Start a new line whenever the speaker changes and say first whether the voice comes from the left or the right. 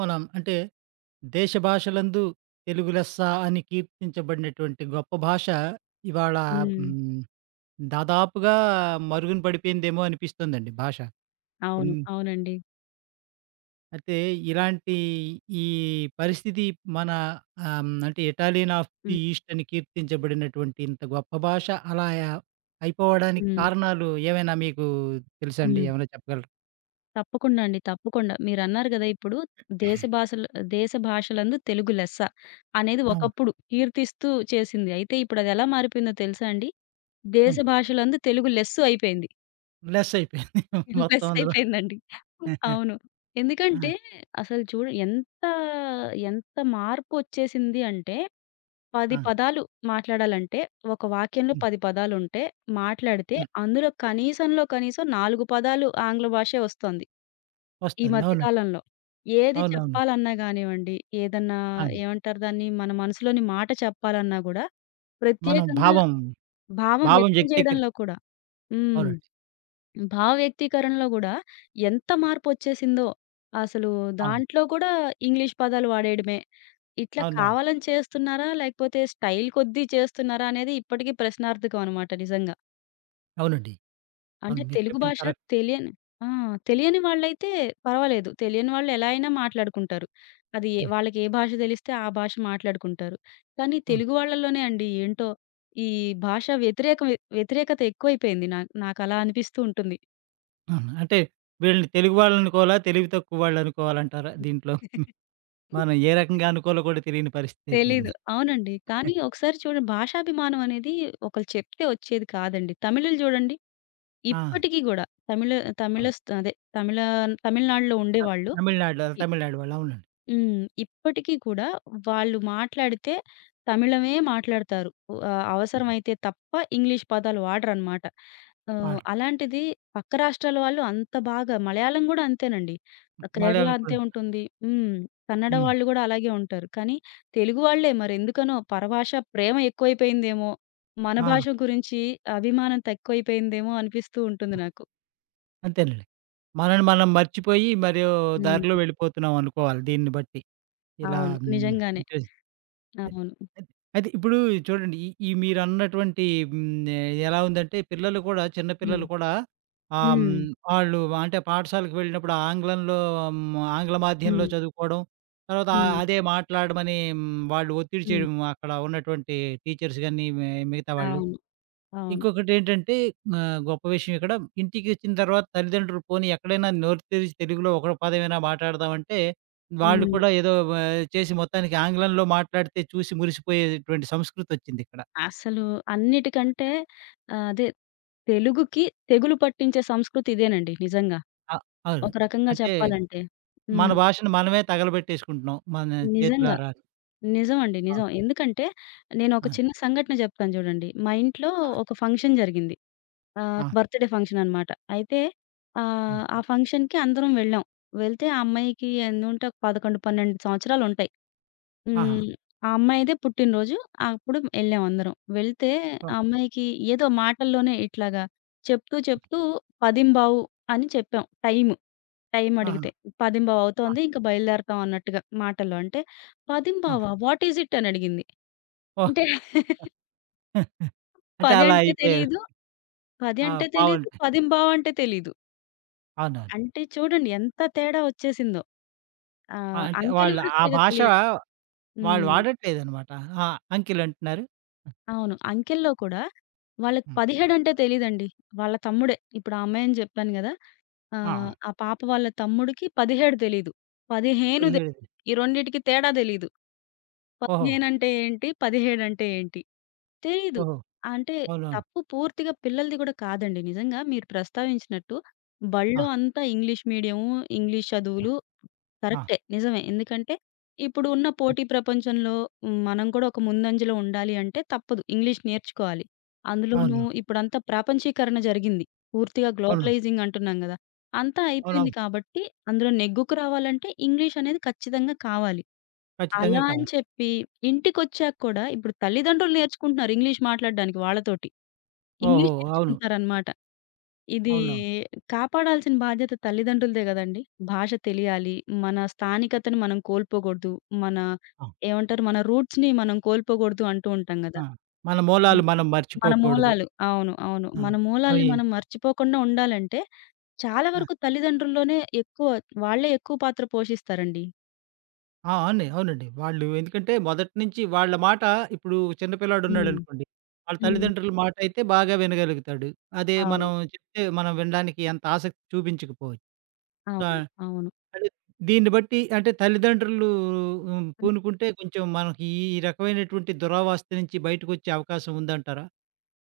right: మనం అంటే దేశ భాషలందు తెలుగు లెస్స అని కీర్తించబడినటువంటి గొప్ప భాష ఇవాళ
left: హ్మ్.
right: హ్మ్, దాదాపుగా మరుగున పడిపోయిందేమో అనిపిస్తుందండి భాష. ఇన్
left: అవును. అవునండి.
right: అయితే ఇలాంటి ఈ పరిస్థితి మన అంటే Italian of the
left: hmm.
right: East అని కీర్తించబడినటువంటి ఇంత గొప్ప భాష అలా అయిపోవడానికి
left: హ్మ్.
right: కారణాలు ఏమైనా మీకు తెలుసా అండి?
left: హ్మ్.
right: ఏమైనా చెప్పగలరా?
left: తప్పకుండా అండి. తప్పకుండా. మీరన్నారు గదా! ఇప్పుడు దేశ భాషలు దేశ భాషలందు తెలుగు లెస్స అనేది
right: అవును.
left: ఒకప్పుడు కీర్తిస్తూ చేసింది. అయితే ఇప్పుడదెలా మారిపోయిందో తెలుసా అండి? దేశ
right: అవును.
left: భాషలందు తెలుగు లెస్సు అయిపోయింది.
right: లెస్ అయిపోయింది మొత్తం
left: లెస్
right: అందులో.
left: అయిపోయిందండి. అవును.
right: ఆ!
left: ఎందుకంటే అసలు చూడు ఎంత ఎంత మార్పొచ్చేసింది అంటే, 10
right: ఆ!
left: పదాలు మాట్లాడాలంటే, ఒక వాక్యంలో
right: హ్మ్.
left: 10 పదాలుంటే మాట్లాడితే,
right: హ్మ్.
left: అందులో కనీసం 4 పదాలు ఆంగ్ల భాషే ఒస్తోంది ఈ
right: వస్తుంది.
left: మధ్య
right: అవునండి.
left: కాలంలో. ఏది
right: అవునవును.
left: చెప్పాలన్నా గానివ్వండి, ఏదన్నా
right: అవును.
left: ఏమంటారు దాన్ని? మన మనసులోని మాట చెప్పాలన్నా గూడా,
right: మనం
left: ప్రత్యేకంగా
right: భావం,
left: భావం వ్యక్తం
right: వ్యక్తీకరి
left: చేయడంలో కూడా, హ్మ్.
right: అవునండి.
left: భావ వ్యక్తీకరణలో గూడా ఎంత మార్పొచ్చేసిందో! అసలు
right: అవును.
left: దాంట్లో కూడా ఇంగ్లీష్ పదాలు వాడేయడమే. ఇట్లా
right: అవునవును.
left: కావాలని చేస్తున్నారా? లేకపోతే స్టైల్ కొద్దీ చేస్తున్నారా? అనేది ఇప్పటికీ ప్రశ్నార్థకం అనమాట నిజంగా.
right: అవునండి.
left: అంటే
right: అవును. మీరు
left: తెలుగు
right: చెప్పింది
left: భాష
right: కరెక్ట్.
left: తెలియని, ఆ! తెలియని వాళ్ళైతే పర్వాలేదు. తెలియని వాళ్ళు ఎలా అయినా మాట్లాడుకుంటారు. అది ఏ
right: హ్మ్.
left: వాళ్ళకి ఏ భాష తెలిస్తే ఆ భాష మాట్లాడుకుంటారు. కానీ
right: అవును.
left: తెలుగు వాళ్ళలోనే అండి ఏంటో ఈ భాష వ్యతిరేకత ఎక్కువైపోయింది. నాకలా అనిపిస్తూ ఉంటుంది.
right: అవును. అంటే వీళ్ళని తెలుగు వాళ్ళనుకోవాలా? తెలివి తక్కువ వాళ్ళనుకోవాలంటారా దీంట్లో? మనం ఏ రకంగా అనుకోవాలో కూడా తెలియని పరిస్థితి
left: తెలీదు.
right: అయిపోయింది.
left: అవునండి. కానీ ఒకసారి చూడండి, భాషాభిమానం అనేది ఒకళ్ళు చెప్తే వచ్చేది కాదండి. తమిళులు చూడండి,
right: ఆ!
left: ఇప్పటికి గూడా తమిళ తమిళ
right: అవును.
left: స్ అదే తమిళ తమిళనాడులో
right: త
left: ఉండేవాళ్ళు,
right: తమిళనాడులో
left: ఇ
right: తమిళనాడు వాళ్ళు అవునండి.
left: హ్మ్. ఇప్పటికి కూడా వాళ్ళు మాట్లాడితే తమిళమే మాట్లాడతారు.
right: ఉమ్,
left: అవసరమైతే తప్ప ఇంగ్లీష్ పదాలు వాడరనమాట.
right: వాళ్ళు.
left: అలాంటిది పక్క రాష్ట్రాల వాళ్ళు అంత బాగా, మలయాళం గూడా అంతేనండి. కేరళ
right: మలయాళం
left: అంతే
right: కూడా
left: ఉంటుంది. హ్మ్. కన్నడ
right: హ్మ్.
left: వాళ్ళు గూడా అలాగే ఉంటారు. కానీ తెలుగు వాళ్ళే మరెందుకనో పరభాష ప్రేమ ఎక్కువైపోయిందేమో! మన
right: ఆ!
left: భాష గురించి అభిమానం తక్కువైపోయిందేమో అనిపిస్తూ ఉంటుంది నాకు.
right: అంతేనండి. మనల్ని మనం మర్చిపోయి మరో దారిలో
left: హ్మ్.
right: వెళ్ళిపోతున్నాం అనుకోవాలి దీన్ని బట్టి. ఇలా
left: అవును.
right: హ్మ్.
left: నిజంగానే.
right: అంటే అయి
left: అవును.
right: అయి అయితే ఇప్పుడు చూడండి. ఈ ఈ మీరన్నటువంటి హ్మ్. ఎలా ఉందంటే పిల్లలు కూడా చిన్న
left: హ్మ్.
right: పిల్లలు కూడా ఆహ్, హ్మ్.
left: హ్మ్.
right: వాళ్ళు అంటే పాఠశాలకు వెళ్ళినప్పుడు ఆంగ్లంలో హ్మ్. ఆంగ్ల మాధ్యమంలో
left: హ్మ్.
right: చదువుకోవడం. తర్వాత
left: హ్మ్.
right: అదే మాట్లాడమని హ్మ్. వాళ్ళు ఒత్తిడి
left: హ్మ్.
right: చేయడం అక్కడ ఉన్నటువంటి టీచర్స్ గాని, మిగతా వాళ్ళు.
left: అవును. అవును.
right: ఇంకొకటేంటంటే గొప్ప విషయం ఇక్కడ ఇంటికొచ్చిన తర్వాత తల్లిదండ్రులు పోనీ ఎక్కడైనా నోరు తెరిచి తెలుగులో ఒక పదమైనా మాట్లాడదామంటే, వాళ్ళు
left: హ్మ్.
right: కూడా ఏదో చేసి మొత్తానికి ఆంగ్లంలో మాట్లాడితే చూసి మురిసిపోయేటువంటి సంస్కృతొచ్చిందిక్కడ.
left: అసలు అన్నిటికంటే, అదే, తెలుగుకి తెగులు పట్టించే సంస్కృతి ఇదేనండి నిజంగా.
right: అ అవును.
left: ఒక రకంగా
right: అంటే
left: చెప్పాలంటే.
right: మన
left: హ్మ్.
right: భాషను మనమే తగలబెట్టేసుకుంటున్నాం. మన
left: నిజంగా.
right: చేతులారా.
left: నిజమండి.
right: ఆ!
left: నిజం. ఎందుకంటే నేనొక
right: ఆ!
left: చిన్న సంఘటన చెప్తాను చూడండి. మా ఇంట్లో
right: ఆ!
left: ఒక ఫంక్షన్ జరిగింది.
right: ఆ!
left: బర్త్‌డే ఫంక్షన్ అన్నమాట. అయితే
right: హ్మ్.
left: ఆ ఫంక్షన్‌కి అందరం వెళ్ళాం. వెళ్తే ఆ అమ్మాయికి ఎన్నుంటే, ఒక 11, 12 సంవత్సరాలుంటాయి.
right: ఆహా!
left: హ్మ్. ఆ అమ్మాయిదే పుట్టినరోజు. అప్పుడు ఎళ్ళాం అందరం. వెళ్తే ఆ
right: ఓహ్!
left: అమ్మాయికి ఏదో మాటల్లోనే ఇట్లాగా చెప్తూ చెప్తూ 10:15 అని చెప్పాం, టైమ్ టైమ్.
right: ఆహా!
left: అడిగితే. 10:15
right: ఆ!
left: అవుతోంది, ఇంక బయలుదేరతాం అన్నట్టుగా మాటల్లో. అంటే
right: ఆ!
left: 10:15 వాట్ ఈస్ ఇట్ అని అడిగింది.
right: ఓహ్!
left: అంటే
right: అంటే
left: 10
right: అలా
left: అంటే
right: అయిపోయారు.
left: తెలీదు. 10
right: ఆ!
left: అంటే తెలీదు.
right: పావంటే
left: 10:15 అంటే తెలీదు.
right: అవునవును.
left: అంటే చూడండి ఎంత తేడా వచ్చేసిందో.
right: ఆ! అంటే
left: అంకెలు
right: వాళ్ళు
left: కూడా
right: ఆ
left: సరిగ్గా
right: భాష
left: తెలియట్లే.
right: వాళ్ళు
left: హ్మ్.
right: వాడట్లేదనమాట. ఆ! అంకిల్ అంటున్నారు.
left: అవును. అంకెల్లో కూడా వాళ్ళకి
right: హ్మ్.
left: 17 అంటే తెలీదండి. వాళ్ళ తమ్ముడే. ఇప్పుడు ఆ అమ్మాయని జెప్పాను గదా!
right: ఆ!
left: ఆహ్,
right: ఆ!
left: ఆ ఆ పాప వాళ్ళ తమ్ముడికి 17 తెలీదు. 15
right: 17
left: తెలీదు. ఈ రెండిటికి తేడా దెలీదు.
right: ఓహో!
left: 15 అంటే ఏంటి? 17 అంటే ఏంటి? తెలీదు.
right: ఓహో!
left: అంటే
right: అవునవును.
left: తప్పు పూర్తిగా పిల్లలది గూడా కాదండి. నిజంగా మీరు ప్రస్తావించినట్టు
right: ఆ!
left: బడిలో అంతా ఇంగ్లీష్ మీడియము, ఇంగ్లీష్ చదువులు
right: ఆ!
left: కరెక్టే. నిజమే. ఎందుకంటే, ఇప్పుడు ఉన్న
right: హ్మ్.
left: పోటీ ప్రపంచంలో, హ్మ్, మనం కూడా ఒక ముందంజలో ఉండాలి అంటే తప్పదు. ఇంగ్లీష్ నేర్చుకోవాలి. అందులోనూ
right: అవును.
left: హ్మ్. ఇప్పుడంతా ప్రాపంచీకరణ జరిగింది. పూర్తిగా
right: అవును.
left: గ్లోబలైజింగ్ అంటున్నాం గదా! అంతా అయిపోయింది
right: అవునవును.
left: కాబట్టి, అందులో నెగ్గుకు రావాలంటే ఇంగ్లీష్ అనేది ఖచ్చితంగా కావాలి. అలా
right: ఖచ్చితంగా
left: అని
right: కావాలి.
left: చెప్పి ఇంటికొచ్చాక కూడా ఇప్పుడు తల్లిదండ్రులు నేర్చుకుంటున్నారు, ఇంగ్లీష్ మాట్లాడడానికి వాళ్ళతోటి.
right: ఓహో!
left: ఇంగ్లీష్
right: అవును.
left: నేర్చుకుంటున్నారనమాట. ఇది
right: అవునవును.
left: కాపాడాల్సిన బాధ్యత తల్లిదండ్రులదే గదండీ! భాష తెలియాలి. మన స్థానికతను మనం కోల్పోకూడదు. మన,
right: ఆ!
left: ఏమంటారు, మన రూట్స్‌ని మనం కోల్పోకూడదు అంటూ ఉంటాం గదా!
right: ఆ! మన మూలాలు
left: హ్మ్.
right: మనం
left: మన
right: మర్చిపోకూడదు.
left: మూలాలు. అవును. అవును.
right: ఆ!
left: మన మూలాల్ని
right: అయి
left: మనం మర్చిపోకుండా ఉండాలంటే, చాలా
right: ఆ!
left: వరకు తల్లిదండ్రుల్లోనే ఎక్కువ, వాళ్ళే ఎక్కువ పాత్ర పోషిస్తారండి.
right: ఆ! అవునండి. అవునండి. వాళ్ళు ఎందుకంటే మొదటి నుంచి వాళ్ళ మాట ఇప్పుడు చిన్న
left: హ్మ్.
right: పిల్లాడున్నాడనుకోండి, వాళ్ళ
left: హ్మ్.
right: తల్లిదండ్రుల మాటయితే బాగా వినగలుగుతాడు. అదే మనం
left: అవును.
right: చెప్తే మనం వినడానికి అంత ఆసక్తి చూపించకపోవచ్చు. ఆ!
left: అవును. అవును.
right: అదే. దీన్ని బట్టి అంటే తల్లిదండ్రులు హ్మ్, పూనుకుంటే కొంచెం మనకి ఈ ఈ రకమైనటువంటి దురావస్థ నుంచి బయటకొచ్చే అవకాశం ఉందంటారా?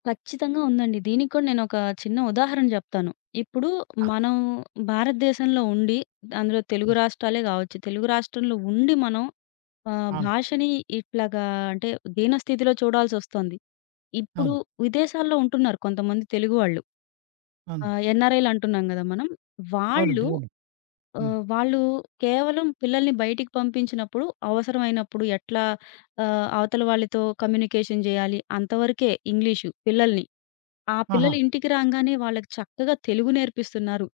left: ఖచ్చితంగా ఉందండి. దీనికి కూడా నేనొక చిన్న ఉదాహరణ జెప్తాను. ఇప్పుడు
right: ఆ!
left: మనం భారతదేశంలో ఉండి, అందులో తెలుగు
right: హ్మ్.
left: రాష్ట్రాలే గావచ్చు. తెలుగు రాష్ట్రంలో ఉండి మనం
right: అవును.
left: భాషని ఇట్లాగా, అంటే, దీనస్థితిలో చూడాల్సొస్తోంది. ఇప్పుడు
right: అవును.
left: విదేశాల్లో ఉంటున్నారు కొంతమంది తెలుగు వాళ్ళు.
right: అవును.
left: ఎన్ఆర్ఐలు అంటున్నాం గదా మనం. వాళ్ళు
right: అవునండి. అవును. హ్మ్.
left: వాళ్ళు కేవలం పిల్లల్ని బయటికి పంపించినప్పుడు, అవసరమైనప్పుడు ఎట్లా అవతల వాళ్ళతో కమ్యూనికేషన్ జేయాలి, అంతవరకే ఇంగ్లీషు పిల్లల్ని. ఆ
right: ఆహా!
left: పిల్లలు ఇంటికి రాంగానే వాళ్ళకి చక్కగా తెలుగు నేర్పిస్తున్నారు.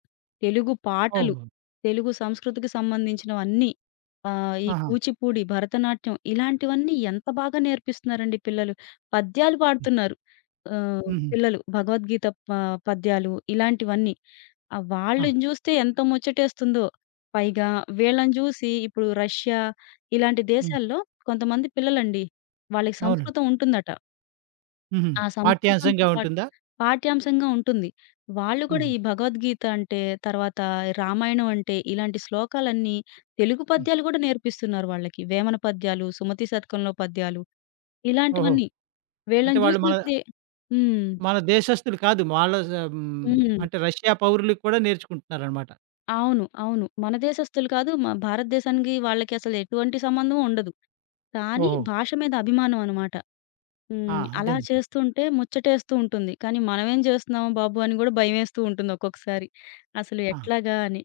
left: తెలుగు పాటలు,
right: ఓహ్!
left: తెలుగు సంస్కృతికి సంబంధించినవన్నీ. ఈ
right: ఆహా!
left: కూచిపూడి, భరతనాట్యం ఇలాంటివన్నీ ఎంత బాగా నేర్పిస్తున్నారండి పిల్లలు. పద్యాలు
right: హ్మ్.
left: పాడుతున్నారు.
right: హుహు.
left: పిల్లలు భగవద్గీత ప పద్యాలు ఇలాంటివన్నీ. ఆ!
right: ఆ!
left: వాళ్ళని జూస్తే ఎంత ముచ్చటేస్తుందో. పైగా వీళ్ళని జూసి ఇప్పుడు రష్యా ఇలాంటి
right: హ్మ్.
left: దేశాల్లో కొంతమంది పిల్లలండి, వాళ్ళకి
right: అవునండి.
left: సంస్కృతం ఉంటుందట.
right: హుహు.
left: ఆ! సంస్కృతంతో
right: పాఠ్యాంశంగా
left: పాటు
right: ఉంటుందా?
left: పాఠ్యాంశంగా ఉంటుంది. వాళ్ళు కూడా
right: హుహు.
left: ఈ భగవద్గీత అంటే, తర్వాత రామాయణం అంటే, ఇలాంటి శ్లోకాలన్నీ, తెలుగు
right: హ్మ్.
left: పద్యాలు కూడా నేర్పిస్తున్నారు వాళ్ళకి. వేమన పద్యాలు, సుమతి శతకంలో పద్యాలు
right: ఓహో!
left: ఇలాంటివన్నీ.
right: అంటే
left: వీళ్ళని
right: వాళ్ళు మన
left: చూసినప్పుడే, హ్మ్.
right: మన దేశస్తులు కాదు. వాళ్ళ హ్మ్.
left: హ్మ్.
right: అంటే రష్యా పౌరులకి కూడా నేర్చుకుంటున్నారనమాట.
left: అవును. అవును. మన దేశస్తులు కాదు. మా భారతదేశానికి వాళ్ళకి అసలు ఎటువంటి సంబంధం ఉండదు. కానీ
right: ఓహో!
left: భాష మీద అభిమానం అన్నమాట.
right: ఆ!
left: హ్మ్. అలా
right: అదేనండి.
left: చేస్తుంటే ముచ్చటేస్తూ ఉంటుంది. కానీ మనమేం జేస్తున్నామో బాబు అని గూడా భయమేస్తూ ఉంటుంది ఒక్కొక్కసారి. అసలు
right: ఆ!
left: ఎట్లాగా అని.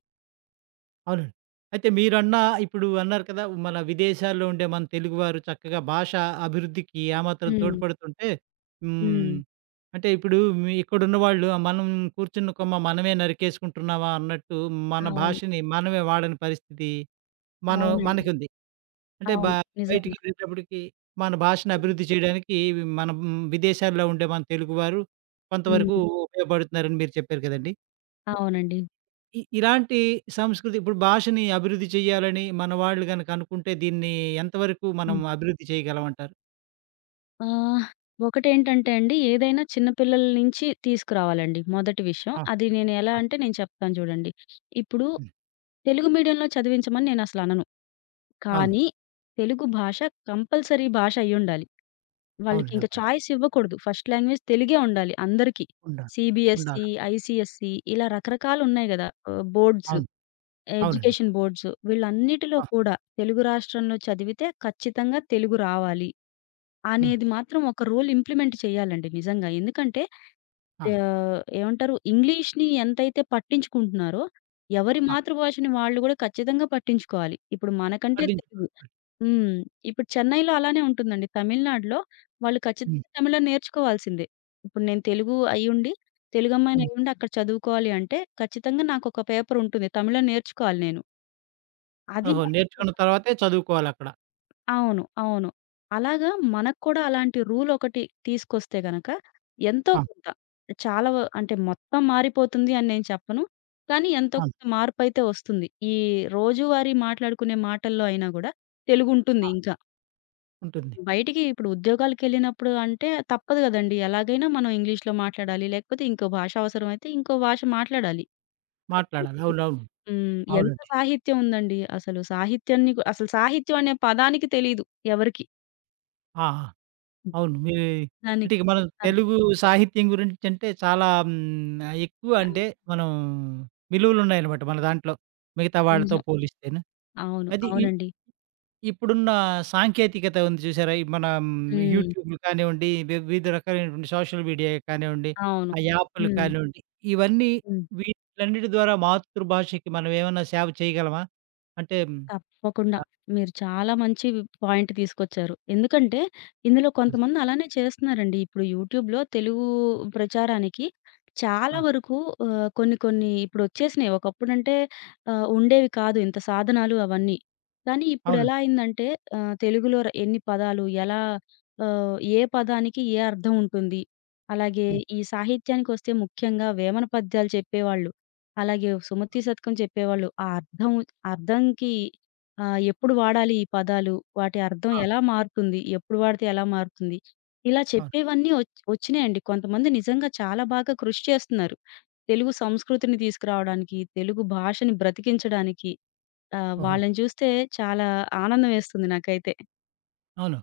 right: అవునండి. అయితే మీరన్న ఇప్పుడు అన్నారు కదా! మన విదేశాల్లో ఉండే మన తెలుగువారు చక్కగా భాష అభివృద్ధికి ఆ మాత్రం
left: హ్మ్.
right: తోడ్పడుతుంటే
left: హ్మ్.
right: హ్మ్. అంటే ఇప్పుడు మీ ఇక్కడున్న వాళ్ళు మనం కూర్చున్న కొమ్మ మనమే నరికేసుకుంటున్నామా అన్నట్టు మన
left: అవును.
right: భాషని మనమే వాడని పరిస్థితి మనం
left: అవునండి.
right: మనకుంది. అంటే
left: అవును. నిజంగా.
right: బయటికెళ్ళేటప్పటికి మన భాషను అభివృద్ధి చేయడానికి మనం విదేశాల్లో ఉండే మన తెలుగువారు కొంతవరకు
left: హ్మ్.
right: ఉపయోగపడుతున్నారని మీరు చెప్పారు కదండీ!
left: అవునండి.
right: ఇలాంటి సంస్కృతి ఇప్పుడు భాషని అభివృద్ధి చేయాలని మన వాళ్ళు గనక అనుకుంటే దీన్ని ఎంతవరకు మనం
left: హ్మ్.
right: అభివృద్ధి చేయగలమంటారు?
left: ఆహ్, ఒకటేంటంటే అండి, ఏదైనా చిన్న పిల్లల నుంచి తీసుకురావాలండి మొదటి విషయం.
right: ఆ!
left: అది నేను ఎలా
right: ఆ!
left: అంటే నేను చెప్తాను చూడండి. ఇప్పుడు
right: హ్మ్.
left: తెలుగు మీడియంలో చదివించమని నేనసలనను.
right: అవును.
left: కానీ తెలుగు భాష కంపల్సరీ భాష అయ్యుండాలి.
right: అవునండి.
left: వాళ్ళకింక
right: అవునండి.
left: చాయిస్ ఇవ్వకూడదు. ఫస్ట్ లాంగ్వేజ్ తెలుగే ఉండాలి అందరికి.
right: ఉండాలి.
left: సీబీఎస్‌ఈ,
right: ఉండాలి.
left: ఐసీఎస్‌ఈ ఇలా రకరకాలున్నాయి గదా! బోర్డ్స్,
right: అవును. అవునండి.
left: ఎడ్యుకేషన్ బోర్డ్స్, వీళ్ళన్నిటిలో
right: ఆ!
left: కూడా తెలుగు రాష్ట్రంలో చదివితే ఖచ్చితంగా తెలుగు రావాలి
right: హ్మ్.
left: అనేది మాత్రం ఒక రూల్ ఇంప్లిమెంట్ చేయాలండి నిజంగా. ఎందుకంటే
right: ఆ!
left: ఏమంటారు, ఇంగ్లీష్‌ని ఎంతైతే పట్టించుకుంటున్నారో, ఎవరి
right: ఆ!
left: మాతృభాషని వాళ్ళు గూడా ఖచ్చితంగా పట్టించుకోవాలి. ఇప్పుడు మనకంటే
right: పట్టించు
left: తెలుగు, హ్మ్. ఇప్పుడు చెన్నైలో అలానే ఉంటుందండి. తమిళనాడులో వాళ్ళు
right: హ్మ్.
left: ఖచ్చితంగా తమిళం నేర్చుకోవాల్సిందే. ఇప్పుడు నేను తెలుగు అయ్యుండి, తెలుగమ్మాయిని
right: హ్మ్.
left: అయ్యుండి అక్కడ చదువుకోవాలి అంటే, ఖచ్చితంగా నాకొక పేపర్ ఉంటుంది. తమిళం నేర్చుకోవాలి నేను. అది
right: ఓహో!
left: వాళ్ళకి.
right: నేర్చుకున్న తర్వాతే చదువుకోవాలక్కడ.
left: అవును. అవును. అలాగా, మనకు కూడా అలాంటి రూల్ ఒకటి తీసుకొస్తే గనక, ఎంతో
right: ఆ!
left: కొంత, చాలా వ అంటే మొత్తం మారిపోతుంది అని నేను చెప్పను. కానీ ఎంతో
right: అవును.
left: కొంత మార్పైతే వస్తుంది. ఈ రోజువారీ మాట్లాడుకునే మాటల్లో అయినా గూడా తెలుగుంటుంది
right: ఆ!
left: ఇంకా.
right: ఉంటుంది.
left: బయటికి ఇప్పుడు ఉద్యోగాలకెళ్ళినప్పుడు అంటే తప్పదు గదండీ! ఎలాగైనా మనం ఇంగ్లీష్‌లో మాట్లాడాలి. లేకపోతే ఇంకో భాష అవసరమైతే ఇంకో భాష మాట్లాడాలి.
right: మాట్లాడాలి.
left: కరెక్ట్.
right: అవునవును.
left: హ్మ్. ఎంత
right: అవునండి.
left: సాహిత్యం ఉందండి! అసలు సాహిత్యాన్ని గు అసలు సాహిత్యం అనే పదానికి తెలీదు ఎవరికీ.
right: ఆ! ఆ! అవును. అంటే
left: దానికి
right: ఇక మనం
left: అర్థం.
right: తెలుగు సాహిత్యం గురించంటే చాలా హ్మ్, ఎక్కువ
left: ఆ!
right: అంటే మనం విలువలున్నాయనమాట మన దాంట్లో. మిగతా వాళ్ళతో
left: నిజం.
right: పోలిస్తేను.
left: అవును.
right: అది ఇ
left: అవునండి.
right: ఇప్పుడున్న సాంకేతికత ఉంది చూసారా? ఈ మన
left: హ్మ్.
right: యూట్యూబ్‌లు కానివ్వండి, వివిధ రకాలైనటువంటి సోషల్ మీడియా కానివ్వండి,
left: అవును.
right: ఆ యాప్‌లు
left: హ్మ్.
right: కానివ్వండి, ఇవన్నీ
left: హ్మ్.
right: వీటిలన్నిటి ద్వారా మాతృభాషకి మనం ఏమన్నా సేవ చేయగలమా? అంటే
left: తప్పకుండా.
right: ఆ!
left: మీరు చాలా మంచి పాయింట్ తీసుకొచ్చారు. ఎందుకంటే, ఇందులో కొంతమంది అలానే చేస్తున్నారండి. ఇప్పుడు యూట్యూబ్‌లో తెలుగు ప్రచారానికి చాలా
right: ఆ!
left: వరకు కొన్ని కొన్ని ఇప్పుడొచ్చేసినాయి. ఒకప్పుడంటే ఉండేవి కాదు ఇంత సాధనాలు అవన్నీ. కానీ
right: అవును.
left: ఇప్పుడెలా అయిందంటే, తెలుగులో ఎన్ని పదాలు, ఎలా, ఏ పదానికి ఏ అర్థం ఉంటుంది, అలాగే
right: హ్మ్.
left: ఈ సాహిత్యానికొస్తే ముఖ్యంగా వేమన పద్యాలు చెప్పేవాళ్ళు, అలాగే సుమతీ శతకం చెప్పేవాళ్ళు. ఆ అర్థం అర్థంకి ఆ! ఎప్పుడు వాడాలి ఈ పదాలు? వాటి అర్థం
right: ఆ!
left: ఎలా మారుతుంది? ఎప్పుడు వాడితే ఎలా మారుతుంది? ఇలా
right: అవును.
left: చెప్పేవన్నీ ఒచ్చినాయండి. కొంతమంది నిజంగా చాలా బాగా కృషి చేస్తున్నారు, తెలుగు సంస్కృతిని తీసుకురావడానికి, తెలుగు భాషని బ్రతికించడానికి.
right: ఓహో!
left: వాళ్ళని చూస్తే చాలా ఆనందం వేస్తుంది నాకైతే.
right: అవును.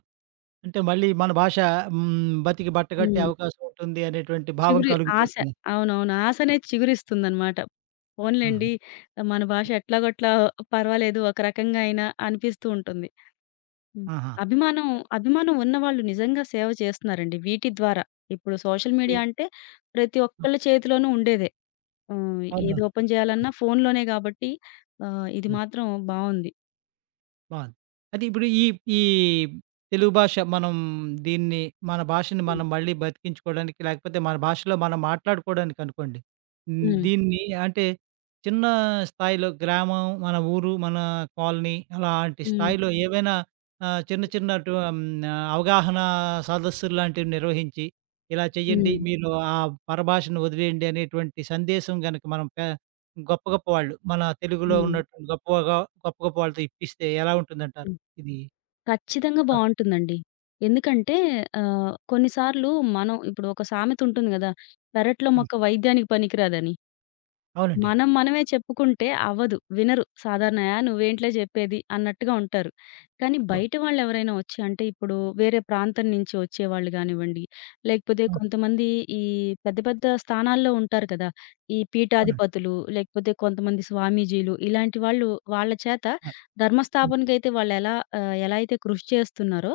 right: అంటే మళ్ళీ మన భాష హ్మ్, బతికి బట్టగట్టే
left: హ్మ్.
right: అవకాశం ఉంటుంది అనేటువంటి భావం
left: చిగురు,
right: కలుగుతూ
left: ఆశ,
right: ఉంటుంది.
left: అవునవును. ఆశ అనేది చిగురిస్తుందనమాట.
right: ఆహా!
left: పోనీలెండి, మన భాష ఎట్లాగొట్లా పర్వాలేదు, ఒక రకంగా అయినా అనిపిస్తూ ఉంటుంది. హ్మ్.
right: ఆహా!
left: అభిమానం, అభిమానం ఉన్నవాళ్ళు నిజంగా సేవ చేస్తున్నారండి వీటి ద్వారా. ఇప్పుడు సోషల్ మీడియా
right: అయితే
left: అంటే ప్రతి ఒక్కళ్ళ చేతిలోనూ ఉండేదే. ఏది
right: అవునవును.
left: ఓపెన్ చేయాలన్నా ఫోనులోనే గాబట్టి, ఇది
right: ఆ!
left: మాత్రం బావుంది.
right: బావుంది. అయితే ఇప్పుడు ఈ, ఈ తెలుగు భాష మనం దీన్ని మన భాషని
left: హ్మ్.
right: మనం మళ్ళీ బతికించుకోవడానికి లేకపోతే మన భాషలో మనం మాట్లాడుకోవడానికి అనుకోండి. హ్మ్.
left: హ్మ్.
right: దీన్ని అంటే చిన్న స్థాయిలో గ్రామం, మన ఊరు, మన కాలనీ అలాంటి
left: హ్మ్.
right: స్థాయిలో ఏవైనా చిన్న చిన్న హ్మ్. అవగాహన సదస్సులు లాంటివి నిర్వహించి ఇలా చేయండి.
left: హ్మ్.
right: మీరు ఆ పరభాషను వదిలేయండి అనేటువంటి సందేశం గనక మనం గొప్ప గొప్ప వాళ్ళు. మన తెలుగులో
left: హ్మ్.
right: ఉన్నటువంటి గొప్పగా గొప్ప గొప్ప వాళ్ళతో ఇప్పిస్తే ఎలా ఉంటుందంటారు?
left: హ్మ్.
right: ఇది
left: ఖచ్చితంగా
right: అర్
left: బావుంటుందండి. ఎందుకంటే కొన్ని సార్లు మనం, ఇప్పుడు ఒక సామెత ఉంటుంది గదా, పెరట్లో
right: హ్మ్.
left: మొక్క వైద్యానికి పనికిరాదని.
right: అవునండి.
left: మనం మనమే చెప్పుకుంటే అవ్వదు. వినరు. సాధారణ "ఆ! నువ్వేంట్లే జెప్పేది" అన్నట్టుగా ఉంటారు. కానీ
right: అవును.
left: బయట వాళ్ళెవరైనా వచ్చి అంటే, ఇప్పుడు వేరే ప్రాంతం నుంచి వచ్చేవాళ్ళు గానివ్వండి, లేకపోతే
right: అవును.
left: కొంతమంది ఈ పెద్ద పెద్ద స్థానాల్లో ఉంటారు కదా, ఈ
right: అవునండి.
left: పీఠాధిపతులు, లేకపోతే కొంతమంది స్వామీజీలు ఇలాంటి వాళ్ళు, వాళ్ళ చేత
right: ఆ! హ్మ్.
left: ధర్మస్థాపనకైతే వాళ్ళెలా, ఎలా అయితే కృషి చేస్తున్నారో,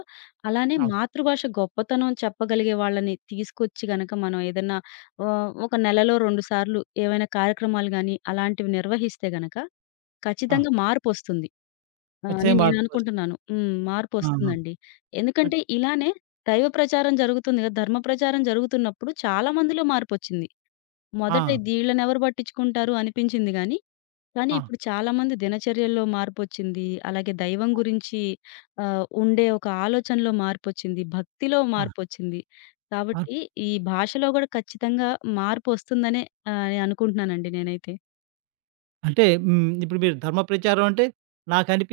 left: అలానే
right: అవును.
left: మాతృభాష గొప్పతనం చెప్పగలిగే వాళ్ళని తీసుకొచ్చి గనక, మనం ఏదన్నా ఒక నెలలో 2 సార్లు ఏవైనా కార్యక్రమాలు గాని అలాంటివి నిర్వహిస్తే గనక,
right: ఆ!
left: ఖచ్చితంగా మార్పొస్తుంది అని
right: ఖచ్చితంగా మార్పుకొస్తుంది.
left: నేననుకుంటున్నాను. హ్మ్.
right: ఆ! ఆ!
left: మార్పొస్తుందండి.
right: అన్
left: ఎందుకంటే ఇలానే దైవ ప్రచారం జరుగుతుంది కదా! ధర్మ ప్రచారం జరుగుతున్నప్పుడు చాలా మందిలో మార్పొచ్చింది. మొదట
right: ఆ!
left: దీళ్ళనెవరు పట్టించుకుంటారు అనిపించింది గాని, కానీ
right: ఆ!
left: ఇప్పుడు చాలామంది దినచర్యల్లో మార్పొచ్చింది. అలాగే దైవం గురించి ఉండే ఒక ఆలోచనలో మార్పొచ్చింది. భక్తిలో
right: ఆ!
left: మార్పొచ్చింది.
right: అన్
left: కాబట్టి ఈ భాషలో గూడా ఖచ్చితంగా మార్పొస్తుందనే అనుకుంటున్నానండి నేనైతే.
right: అంటే హ్మ్. ఇప్పుడు మీరు ధర్మ ప్రచారం అంటే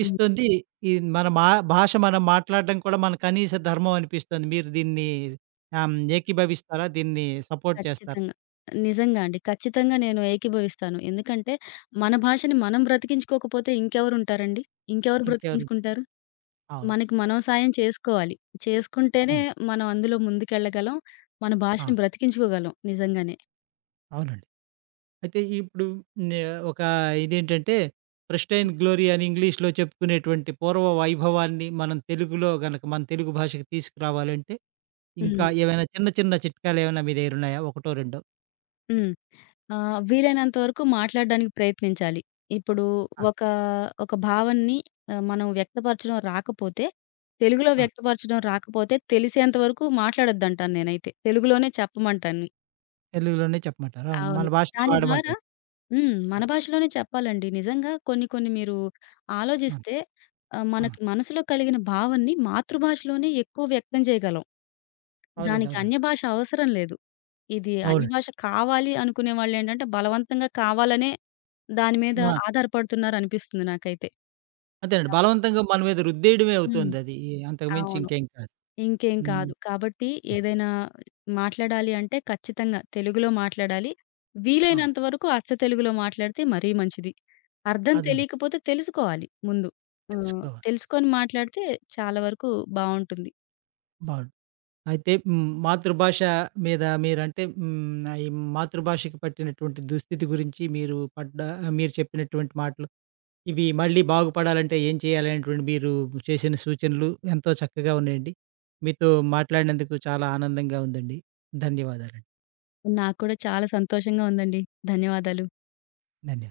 left: హ్మ్.
right: ఈ మన భాష మనం మాట్లాడడం కూడా మన కనీస ధర్మం అనిపిస్తుంది. మీరు దీన్ని ఏకీభవిస్తారా? దీన్ని సపోర్ట్ చేస్తారా?
left: ఖచ్చితంగా. నిజంగా అండి. ఖచ్చితంగా నేను ఏకీభవిస్తాను. ఎందుకంటే మన భాషని మనం బ్రతికించుకోకపోతే ఇంకెవరుంటారండి? ఇంకెవరు
right: ఇంకెవరు?
left: బ్రతికించుకుంటారు?
right: అవును.
left: మనకి మనం సాయం చేసుకోవాలి. చేసుకుంటేనే
right: అవును.
left: మనం అందులో ముందుకెళ్ళగలం. మన
right: ఆ!
left: భాషని బ్రతికించుకోగలం నిజంగానే.
right: అవునండి. అయితే ఇప్పుడు నే ఒక ఇదేంటంటే 'ప్రెస్టైన్ గ్లోరీ' అని ఇంగ్లీష్‌లో చెప్పుకునేటువంటి పూర్వ వైభవాన్ని మనం తెలుగులో గనక మన తెలుగు భాషకి తీసుకురావాలంటే ఇంకా
left: హ్మ్.
right: ఏవైనా చిన్న చిన్న చిట్కాలు ఏమైనా మీ దగ్గరున్నాయా? ఒకటో రెండో?
left: హ్మ్. వీలైనంత వరకు మాట్లాడడానికి ప్రయత్నించాలి. ఇప్పుడు
right: ఆ!
left: ఒక, ఒక భావనని మనం వ్యక్తపరచడం రాకపోతే, తెలుగులో
right: ఆ!
left: వ్యక్తపరచడం రాకపోతే, తెలిసేంత వరకు మాట్లాడొద్దంటాను నేనైతే. తెలుగులోనే చెప్పమంటాను.
right: తెలుగులోనే చెప్పమంటారా? అవును. మన
left: అవును.
right: భాషనే
left: దాని ద్వారా
right: వాడమంటారు.
left: హ్మ్.
right: ఆ!
left: మన భాషలోనే చెప్పాలండి. నిజంగా కొన్ని కొన్ని మీరు
right: ఆ!
left: ఆలోచిస్తే,
right: ఆ!
left: మనకి మనసులో కలిగిన భావనని మాతృభాషలోనే ఎక్కువ వ్యక్తం చేయగలం.
right: అవునండి.
left: దానికి
right: అవునండి.
left: అన్య భాష అవసరం లేదు. ఇది అన్య
right: అవునండి.
left: భాష కావాలి అనుకునే వాళ్ళేంటంటే, బలవంతంగా కావాలనే దాని మీద
right: మా
left: ఆధారపడుతున్నారనిపిస్తుంది నాకైతే.
right: అంతేనండి.
left: కాబట్టి
right: బలవంతంగా మన మీద రుద్దేయడమే
left: హ్మ్.
right: అవుతోందది. అంతకు మించి
left: అవును.
right: ఇంకేం కాదు.
left: ఇంకేం
right: హ్మ్.
left: కాదు. కాబట్టి
right: ఆ!
left: ఏదైనా మాట్లాడాలి అంటే ఖచ్చితంగా తెలుగులో మాట్లాడాలి.
right: ఆ!
left: వీలైనంత వరకు అచ్చ తెలుగులో మాట్లాడితే మరీ మంచిది. అర్థం
right: అదే అండి.
left: తెలియకపోతే తెలుసుకోవాలి ముందు.
right: తెలుసుకోవాలి.
left: తెలుసుకొని మాట్లాడితే చాలా వరకు బావుంటుంది.
right: బావుంది. అయితే హ్మ్. మాతృభాష మీద మీరంటే హ్మ్. ఈ మాతృభాషకి పట్టినటువంటి దుస్థితి గురించి మీరు పడ్డ మీరు చెప్పినటువంటి మాటలు, ఇవి మళ్ళీ బాగుపడాలంటే ఏం చేయాలి అనేటువంటి మీరు చేసిన సూచనలు ఎంతో చక్కగా ఉన్నాయండి. మీతో మాట్లాడినందుకు చాలా ఆనందంగా ఉందండి. ధన్యవాదాలండి.
left: నాకు కూడా చాలా సంతోషంగా ఉందండి. ధన్యవాదాలు.
right: ధన్యవాదాలు.